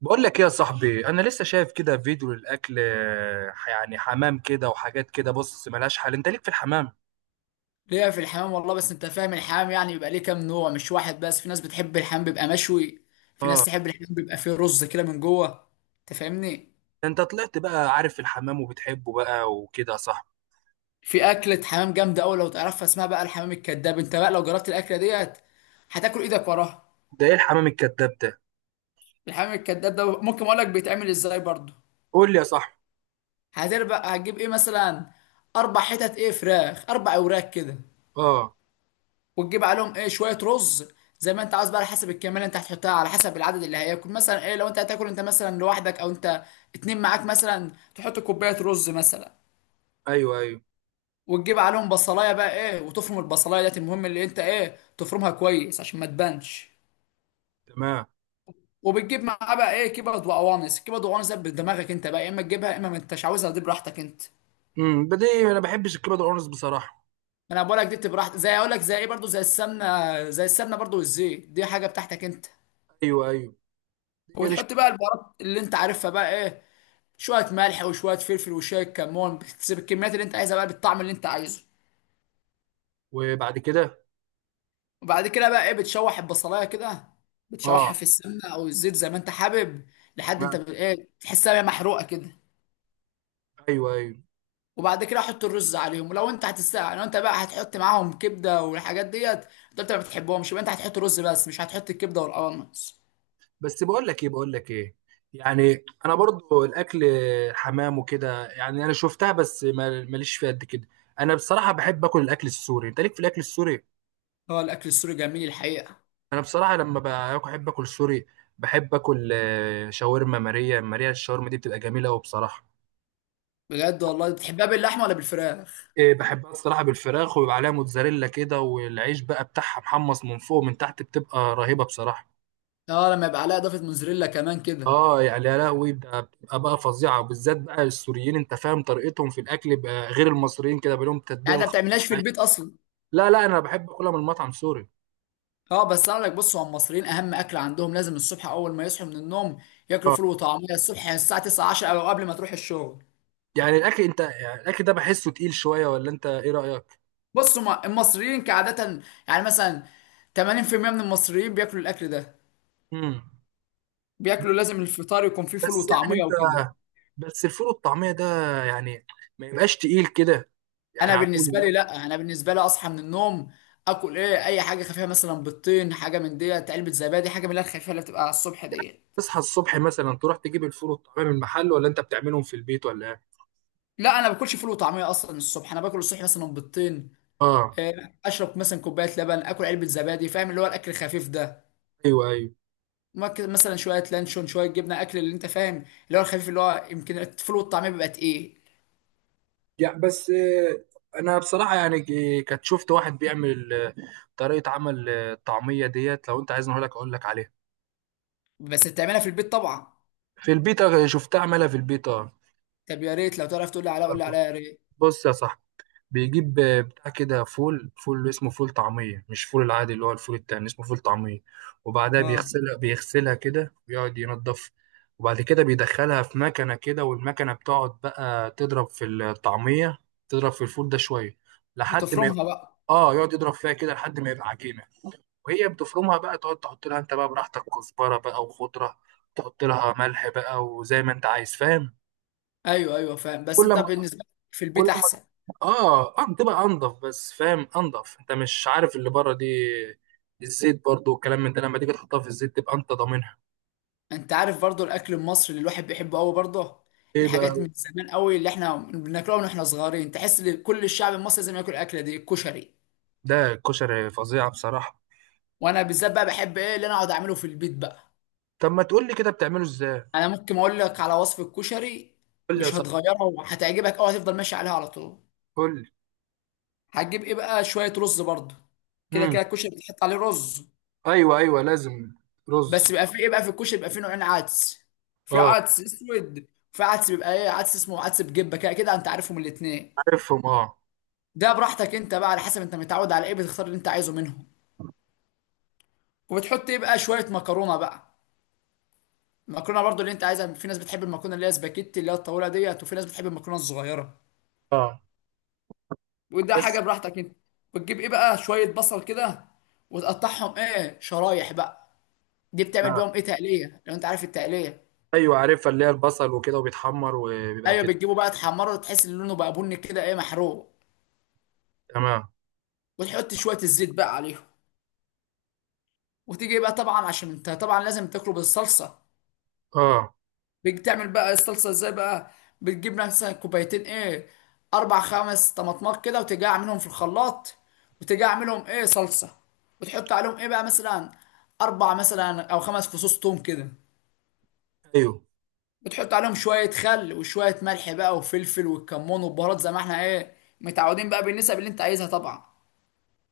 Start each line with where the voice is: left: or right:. right: بقول لك ايه يا صاحبي؟ انا لسه شايف كده فيديو للاكل، يعني حمام كده وحاجات كده. بص، ملهاش حل. انت ليك في الحمام؟
left: ليا في الحمام والله. بس انت فاهم الحمام يعني بيبقى ليه كام نوع مش واحد بس. في ناس بتحب الحمام بيبقى مشوي، في ناس
right: اه.
left: تحب الحمام بيبقى فيه رز كده من جوه. انت فاهمني؟
right: ده انت طلعت بقى عارف الحمام وبتحبه بقى وكده يا صاحبي.
left: في اكلة حمام جامدة قوي لو تعرفها، اسمها بقى الحمام الكذاب. انت بقى لو جربت الاكلة ديت هتاكل ايدك وراها.
right: ده ايه الحمام الكذاب ده؟
left: الحمام الكذاب ده ممكن اقول لك بيتعمل ازاي برضه.
right: قول لي يا صاحبي.
left: هتربق، هتجيب ايه مثلا؟ اربع حتت ايه فراخ، اربع اوراق كده.
right: اه.
left: وتجيب عليهم ايه شويه رز، زي ما انت عاوز بقى، على حسب الكميه اللي انت هتحطها، على حسب العدد اللي هياكل. مثلا ايه لو انت هتاكل انت مثلا لوحدك او انت اتنين معاك، مثلا تحط كوبايه رز مثلا.
right: ايوه، ايوه.
left: وتجيب عليهم بصلايه بقى ايه، وتفرم البصلايه ديت، المهم اللي انت ايه تفرمها كويس عشان ما تبانش.
right: تمام.
left: وبتجيب معاه بقى ايه كبد وقوانص. الكبد والقوانص ده بدماغك انت بقى، يا اما تجيبها يا اما ما انتش عاوزها، دي براحتك انت.
right: بدي انا ما بحبش الكبد والقرنص بصراحه.
left: انا بقول لك دي بتبقى براحتك، زي اقول لك زي ايه برضو، زي السمنه، زي السمنه برضو والزيت، دي حاجه بتاعتك انت.
right: ايوه، ايوه. دي مش...
left: وبتحط بقى البهارات اللي انت عارفها بقى ايه، شويه ملح وشويه فلفل وشويه كمون. بتسيب الكميات اللي انت عايزها بقى بالطعم اللي انت عايزه.
right: وبعد كده؟
left: وبعد كده بقى ايه بتشوح البصلايه كده، بتشوحها
right: اه.
left: في السمنه او الزيت زي ما انت حابب، لحد انت
right: تمام.
left: ب- ايه تحسها بقى محروقه كده.
right: ايوه، ايوه.
left: وبعد كده حط الرز عليهم. ولو انت هتستع، لو انت بقى هتحط معاهم كبده والحاجات ديت. انت ما بتحبهمش، يبقى انت هتحط رز بس مش هتحط الكبده والقوانص.
right: بس بقول لك ايه، يعني انا برضو الاكل حمام وكده، يعني انا شفتها، بس ماليش فيها قد كده. انا بصراحه بحب اكل الاكل السوري. انت ليك في الاكل السوري؟
left: هو الاكل السوري جميل الحقيقه.
right: انا بصراحه لما باكل بحب اكل سوري. بحب اكل شاورما. ماريا ماريا، الشاورما دي بتبقى جميله قوي بصراحه.
left: بجد والله؟ بتحبها باللحمه ولا بالفراخ؟
right: إيه، بحبها الصراحه بالفراخ، وبيبقى عليها موتزاريلا كده، والعيش بقى بتاعها محمص من فوق ومن تحت، بتبقى رهيبه بصراحه.
left: اه لما يبقى عليها اضافه موزاريلا كمان كده.
right: اه، يعني يا لهوي بتبقى بقى فظيعه، وبالذات بقى السوريين انت فاهم طريقتهم في الاكل بقى، غير المصريين كده، بقى لهم
left: يعني
right: التتبيله
left: انت ما
right: الخاصه.
left: بتعملهاش في البيت اصلا؟
right: لا، لا، انا بحب اكلها من مطعم سوري.
left: اه بس اقول لك، بص هو المصريين اهم اكل عندهم لازم الصبح اول ما يصحوا من النوم ياكلوا
right: اه.
left: فول وطعميه الصبح، يعني الساعه 9 10 او قبل ما تروح الشغل.
right: يعني الاكل انت، يعني الاكل ده بحسه تقيل شويه، ولا انت ايه رايك؟
left: بص هما المصريين كعاده يعني مثلا 80% من المصريين بياكلوا الاكل ده،
right: امم
left: بياكلوا لازم الفطار يكون فيه فول
right: بس يعني
left: وطعميه
right: انت،
left: وكده.
right: بس الفول والطعميه ده، يعني ما يبقاش تقيل كده، يعني
left: انا
right: على اول
left: بالنسبه لي
right: يوم.
left: لا، انا بالنسبه لي اصحى من النوم اكل ايه، اي حاجه خفيفه، مثلا بيضتين، حاجه من ديت، علبه زبادي، حاجه من اللي هي الخفيفه اللي بتبقى على الصبح ديت.
right: تصحى الصبح مثلا تروح تجيب الفول والطعميه من المحل، ولا انت بتعملهم في البيت، ولا ايه؟
left: لا انا ما باكلش فول وطعميه اصلا الصبح، انا باكل الصبح مثلا بيضتين،
right: اه.
left: اشرب مثلا كوبايه لبن، اكل علبه زبادي، فاهم اللي هو الاكل الخفيف ده.
right: ايوه، ايوه.
left: ممكن مثلا شويه لانشون، شويه جبنه، اكل اللي انت فاهم، اللي هو الخفيف. اللي هو يمكن الفول والطعميه بيبقى تقيل.
right: يعني بس انا بصراحه يعني كنت شفت واحد بيعمل طريقه عمل الطعميه ديت. لو انت عايزني اقول لك عليها.
left: بس بتعملها في البيت طبعا.
right: في البيتا، شفتها عملها في البيتا.
left: طب يا ريت لو تعرف تقول لي عليها، قول لي عليها يا ريت.
right: بص يا صاحبي، بيجيب بتاع كده فول اسمه فول طعميه، مش فول العادي، اللي هو الفول التاني اسمه فول طعميه. وبعدها
left: اه،
right: بيغسلها كده ويقعد ينضف. وبعد كده بيدخلها في مكنه كده، والمكنه بتقعد بقى تضرب في الطعميه، تضرب في الفول ده شويه لحد ما
left: بتفرمها
right: يبقى...
left: بقى.
right: اه، يقعد يضرب فيها كده لحد ما يبقى عجينه. وهي بتفرمها بقى، تقعد تحط لها انت بقى براحتك كزبره بقى وخضره، تحط لها ملح بقى، وزي ما انت عايز فاهم.
left: ايوه ايوه فاهم. بس
right: كل
left: انت
right: ما
left: بالنسبه لك في البيت
right: كل ما
left: احسن.
right: اه، اه، بتبقى انضف، بس فاهم انضف انت مش عارف اللي بره دي. الزيت برضو والكلام من ده، لما تيجي تحطها في الزيت تبقى انت ضامنها.
left: انت عارف برضو الاكل المصري اللي الواحد بيحبه قوي برضه،
right: ايه بقى؟
left: الحاجات من زمان قوي اللي احنا بناكلها من احنا صغيرين، تحس ان كل الشعب المصري لازم ياكل الاكله دي، الكشري.
right: ده الكشري فظيعه بصراحه.
left: وانا بالذات بقى بحب ايه اللي انا اقعد اعمله في البيت بقى.
right: طب ما تقول لي كده بتعمله ازاي.
left: انا ممكن اقول لك على وصفة كشري
right: قول لي يا
left: مش
right: صاحبي.
left: هتغيرها وهتعجبك او هتفضل ماشي عليها على طول.
right: قول لي.
left: هتجيب ايه بقى، شوية رز برضه، كده
right: امم
left: كده الكشري بتحط عليه رز.
right: ايوه، ايوه، لازم
left: بس
right: رز.
left: بيبقى فيه ايه بقى في الكشري، بيبقى فيه نوعين عدس، في
right: اه،
left: عدس اسود، وفي عدس بيبقى ايه عدس اسمه عدس بجبة، كده كده انت عارفهم الاتنين.
right: عارفهم. اه،
left: ده براحتك انت بقى، على حسب انت متعود على ايه بتختار اللي انت عايزه منهم. وبتحط ايه بقى شوية مكرونة بقى، المكرونة برضه اللي انت عايزها. في ناس بتحب المكرونة اللي هي سباكيتي اللي هي الطويلة ديت، وفي ناس بتحب المكرونة الصغيرة،
right: اه.
left: وده
right: بس.
left: حاجه براحتك انت. بتجيب ايه بقى شويه بصل كده، وتقطعهم ايه شرايح بقى، دي بتعمل
right: تمام.
left: بيهم ايه تقليه، لو انت عارف التقليه.
right: ايوه، عارفها، اللي هي البصل وكده وبيتحمر وبيبقى
left: ايوه،
right: كده.
left: بتجيبه بقى تحمره تحس ان لونه بقى بني كده ايه محروق.
right: تمام.
left: وتحط شويه الزيت بقى عليهم. وتيجي بقى طبعا عشان انت طبعا لازم تاكله بالصلصه.
right: اه.
left: بتعمل بقى الصلصه ازاي بقى، بتجيب مثلا كوبايتين ايه، اربع خمس طماطمات كده، وتيجي اعملهم في الخلاط، وتيجي اعملهم ايه صلصه، وتحط عليهم ايه بقى مثلا اربع مثلا او خمس فصوص توم كده.
right: ايوه،
left: بتحط عليهم شوية خل وشوية ملح بقى وفلفل والكمون والبهارات زي ما احنا ايه متعودين بقى، بالنسب اللي انت عايزها طبعا.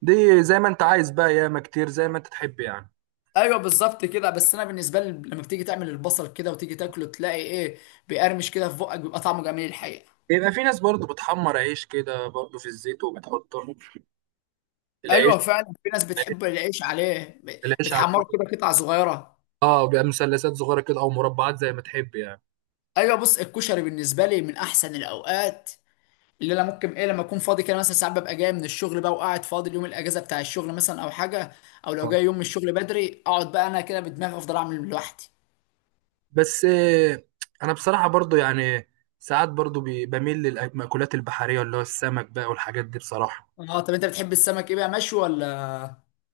right: دي زي ما انت عايز بقى، ياما كتير زي ما انت تحب يعني.
left: ايوه بالظبط كده. بس انا بالنسبة لي لما بتيجي تعمل البصل كده وتيجي تاكله تلاقي ايه، بيقرمش كده في بقك، بيبقى طعمه جميل الحقيقة.
right: يبقى في ناس برضو بتحمر عيش كده برضو في الزيت وبتحطه. العيش،
left: ايوه فعلا، في ناس
right: العيش،
left: بتحب العيش عليه،
right: العيش على
left: بتحمره
right: الكشري.
left: كده قطع صغيرة.
right: اه، بيبقى مثلثات صغيره كده، او مربعات زي ما تحب يعني.
left: ايوه بص الكشري بالنسبة لي من احسن الاوقات اللي انا ممكن ايه لما اكون فاضي كده، مثلا ساعات ببقى جاي من الشغل بقى وقاعد فاضي، اليوم الاجازه بتاع الشغل مثلا او حاجه، او لو
right: آه.
left: جاي يوم من الشغل بدري اقعد بقى انا كده بدماغي، افضل اعمل لوحدي.
right: بس انا بصراحه برضو يعني ساعات برضو بميل للمأكولات البحريه، اللي هو السمك بقى والحاجات دي بصراحه.
left: اه طب انت بتحب السمك ايه بقى، مشوي ولا؟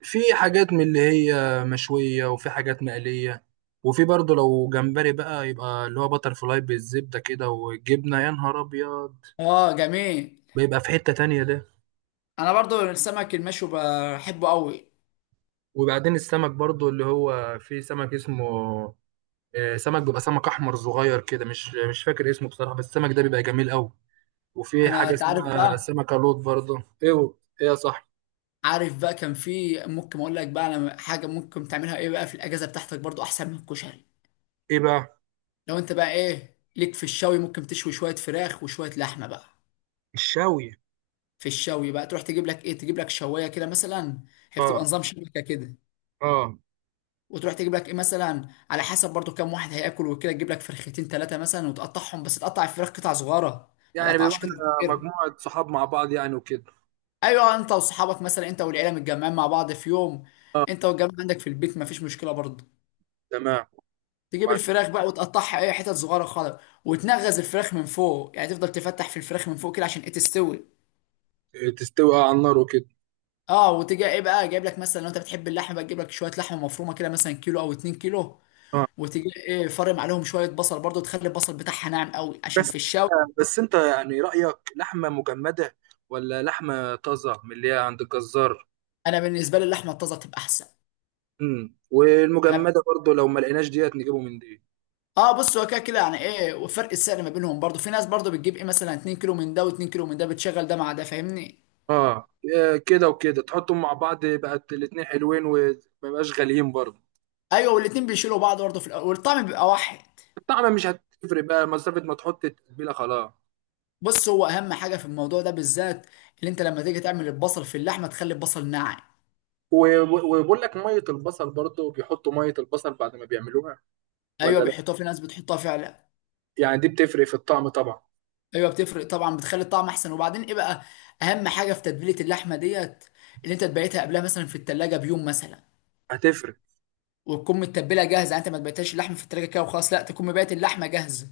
right: في حاجات من اللي هي مشوية، وفي حاجات مقلية، وفي برضه لو جمبري بقى يبقى اللي هو باتر فلاي بالزبدة كده والجبنة، يا نهار أبيض،
left: اه جميل.
right: بيبقى في حتة تانية ده.
left: انا برضو السمك المشوي بحبه قوي.
right: وبعدين السمك برضه اللي هو في سمك اسمه سمك. بيبقى سمك أحمر صغير كده، مش فاكر اسمه بصراحة، بس السمك ده بيبقى جميل أوي. وفي
left: انا
right: حاجة
left: انت عارف
right: اسمها
left: بقى،
right: سمكة لوط برضه. إيه؟ إيه يا صاحبي؟
left: عارف بقى كان في ممكن اقول لك بقى انا حاجه ممكن تعملها ايه بقى في الاجازه بتاعتك برضو احسن من الكشري.
right: إيه بقى؟
left: لو انت بقى ايه ليك في الشوي، ممكن تشوي شويه فراخ وشويه لحمه بقى.
right: الشاوي.
left: في الشوي بقى تروح تجيب لك ايه، تجيب لك شوايه كده مثلا، هي بتبقى
right: آه.
left: نظام شبكه كده.
right: آه.
left: وتروح تجيب لك ايه مثلا على حسب برضو كام واحد هياكل وكده، تجيب لك فرختين ثلاثه مثلا وتقطعهم، بس تقطع الفراخ قطع صغيره، ما
right: يعني بيبقى
left: تقطعش قطع
right: إحنا
left: كبيره.
right: مجموعة صحاب مع بعض يعني وكده.
left: ايوه انت واصحابك مثلا، انت والعيله متجمعين مع بعض في يوم،
right: آه.
left: انت والجماعه عندك في البيت، ما فيش مشكله برضو.
right: تمام.
left: تجيب الفراخ بقى وتقطعها اي حتت صغيره خالص، وتنغز الفراخ من فوق، يعني تفضل تفتح في الفراخ من فوق كده عشان ايه تستوي.
right: تستوي على النار وكده.
left: اه. وتجي ايه بقى جايب لك مثلا، لو انت بتحب اللحمه بقى تجيب لك شويه لحمه مفرومه كده، مثلا كيلو او 2 كيلو،
right: اه.
left: وتجي ايه فرم عليهم شويه بصل برضو، تخلي البصل بتاعها ناعم قوي عشان
right: بس،
left: في الشاوي.
right: بس انت يعني رأيك لحمة مجمدة، ولا لحمة طازة من اللي هي عند الجزار؟
left: انا بالنسبه لي اللحمه الطازه تبقى احسن. انا
right: والمجمدة برضو لو ما لقيناش ديت نجيبه من دي.
left: اه بص هو كده كده يعني ايه، وفرق السعر ما بينهم برضو، في ناس برضو بتجيب ايه مثلا 2 كيلو من ده و2 كيلو من ده، بتشغل ده مع ده، فاهمني.
right: اه. كده وكده تحطهم مع بعض، بقت الاتنين حلوين وما يبقاش غاليين برضو.
left: ايوه والاتنين بيشيلوا بعض برضو في الاول، والطعم بيبقى واحد.
right: الطعم مش هتفرق بقى مسافة ما تحط التتبيلة خلاص.
left: بص هو اهم حاجه في الموضوع ده بالذات، اللي انت لما تيجي تعمل البصل في اللحمه تخلي البصل ناعم.
right: وبقول لك، مية البصل برضو بيحطوا مية البصل بعد ما بيعملوها،
left: ايوه
right: ولا لا؟
left: بيحطوها، في ناس بتحطها فعلا.
right: يعني دي بتفرق في الطعم طبعا.
left: ايوه بتفرق طبعا، بتخلي الطعم احسن. وبعدين ايه بقى، اهم حاجه في تتبيله اللحمه ديت، اللي انت تبيتها قبلها مثلا في التلاجة بيوم مثلا،
right: هتفرق.
left: وتكون متبله جاهزه. يعني انت ما تبيتهاش اللحمه في التلاجة كده وخلاص، لا تكون مبيت اللحمه جاهزه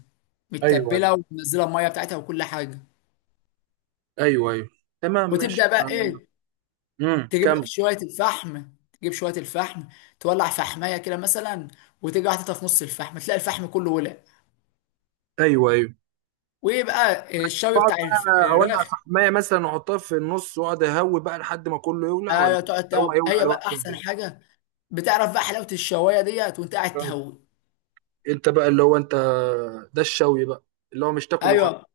right: ايوه،
left: متبله، ومنزله الميه بتاعتها وكل حاجه.
right: ايوه، ايوه. تمام، ماشي.
left: وتبدا بقى ايه، تجيب لك
right: كمل.
left: شويه الفحم، تجيب شويه الفحم تولع فحمايه كده مثلا، وتيجي حاططها في نص الفحم تلاقي الفحم كله ولع.
right: ايوه، ايوه.
left: وايه بقى الشوي
right: اقعد
left: بتاع
right: بقى اولع
left: الفراخ.
right: فحمايه مثلا واحطها في النص واقعد اهوي بقى لحد ما كله يولع، ولا
left: ايوه
right: هو هيولع
left: هي
right: لوحده
left: بقى
right: ولا
left: احسن
right: إيه؟
left: حاجه، بتعرف بقى حلاوه الشوايه ديت وانت قاعد
right: فاهم.
left: تهوي.
right: انت بقى اللي هو انت، ده الشوي بقى، اللي هو مش تاكل وخلاص.
left: ايوه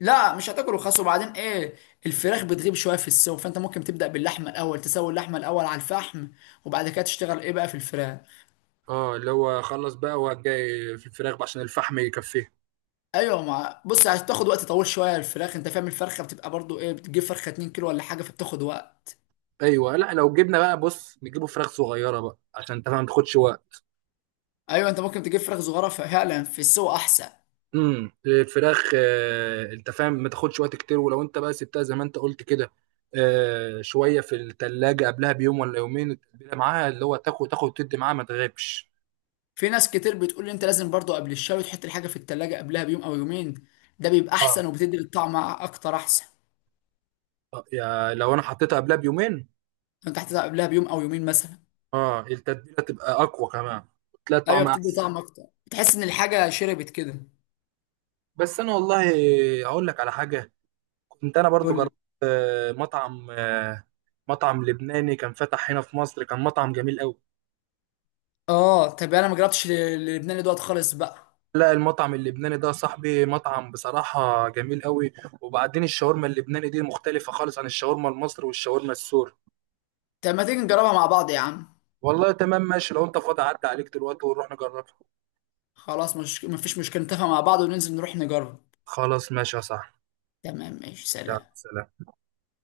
left: لا مش هتاكل رخاص. وبعدين ايه، الفراخ بتغيب شويه في السوا، فانت ممكن تبدا باللحمه الاول، تسوي اللحمه الاول على الفحم، وبعد كده تشتغل ايه بقى في الفراخ.
right: اه، اللي هو خلص بقى وجاي في الفراخ بقى عشان الفحم يكفيه.
left: ايوه مع بص هتاخد وقت طويل شويه الفراخ، انت فاهم الفرخه بتبقى برضو ايه، بتجيب فرخه 2 كيلو ولا حاجه فبتاخد وقت.
right: ايوه. لا، لو جبنا بقى، بص، نجيبه فراخ صغيره بقى عشان انت فاهم ما تاخدش وقت.
left: ايوه انت ممكن تجيب فراخ صغيره فعلا، في السوا احسن.
right: الفراخ انت فاهم ما تاخدش وقت كتير، ولو انت بقى سبتها زي ما انت قلت كده شويه في التلاجة قبلها بيوم ولا يومين، التتبيله معاها اللي هو تاخد تاخد وتدي معاها ما تغيبش.
left: في ناس كتير بتقول لي انت لازم برضو قبل الشوي تحط الحاجه في التلاجة قبلها بيوم او يومين، ده بيبقى
right: اه.
left: احسن وبتدي الطعم اكتر احسن.
right: يا لو انا حطيتها قبلها بيومين،
left: انت هتحطها قبلها بيوم او يومين مثلا.
right: اه، التتبيله تبقى اقوى كمان، تلاقي
left: ايوه
right: الطعم
left: بتدي
right: احسن.
left: طعم اكتر، بتحس ان الحاجه شربت كده.
right: بس انا والله اقول لك على حاجه، كنت انا برضو
left: قول لي.
right: جربت مطعم، مطعم لبناني كان فتح هنا في مصر، كان مطعم جميل قوي.
left: اه طب انا ما جربتش اللبناني دوت خالص بقى.
right: لا، المطعم اللبناني ده يا صاحبي مطعم بصراحة جميل قوي. وبعدين الشاورما اللبناني دي مختلفة خالص عن الشاورما المصري والشاورما السوري.
left: طب ما تيجي نجربها مع بعض يا عم.
right: والله تمام، ماشي، لو انت فاضي عدى عليك دلوقتي ونروح نجربها.
left: خلاص مش مفيش مشكله، نتفق مع بعض وننزل نروح نجرب.
right: خلاص، ماشي يا صاحبي.
left: تمام ماشي،
right: يلا،
left: سلام.
right: سلام.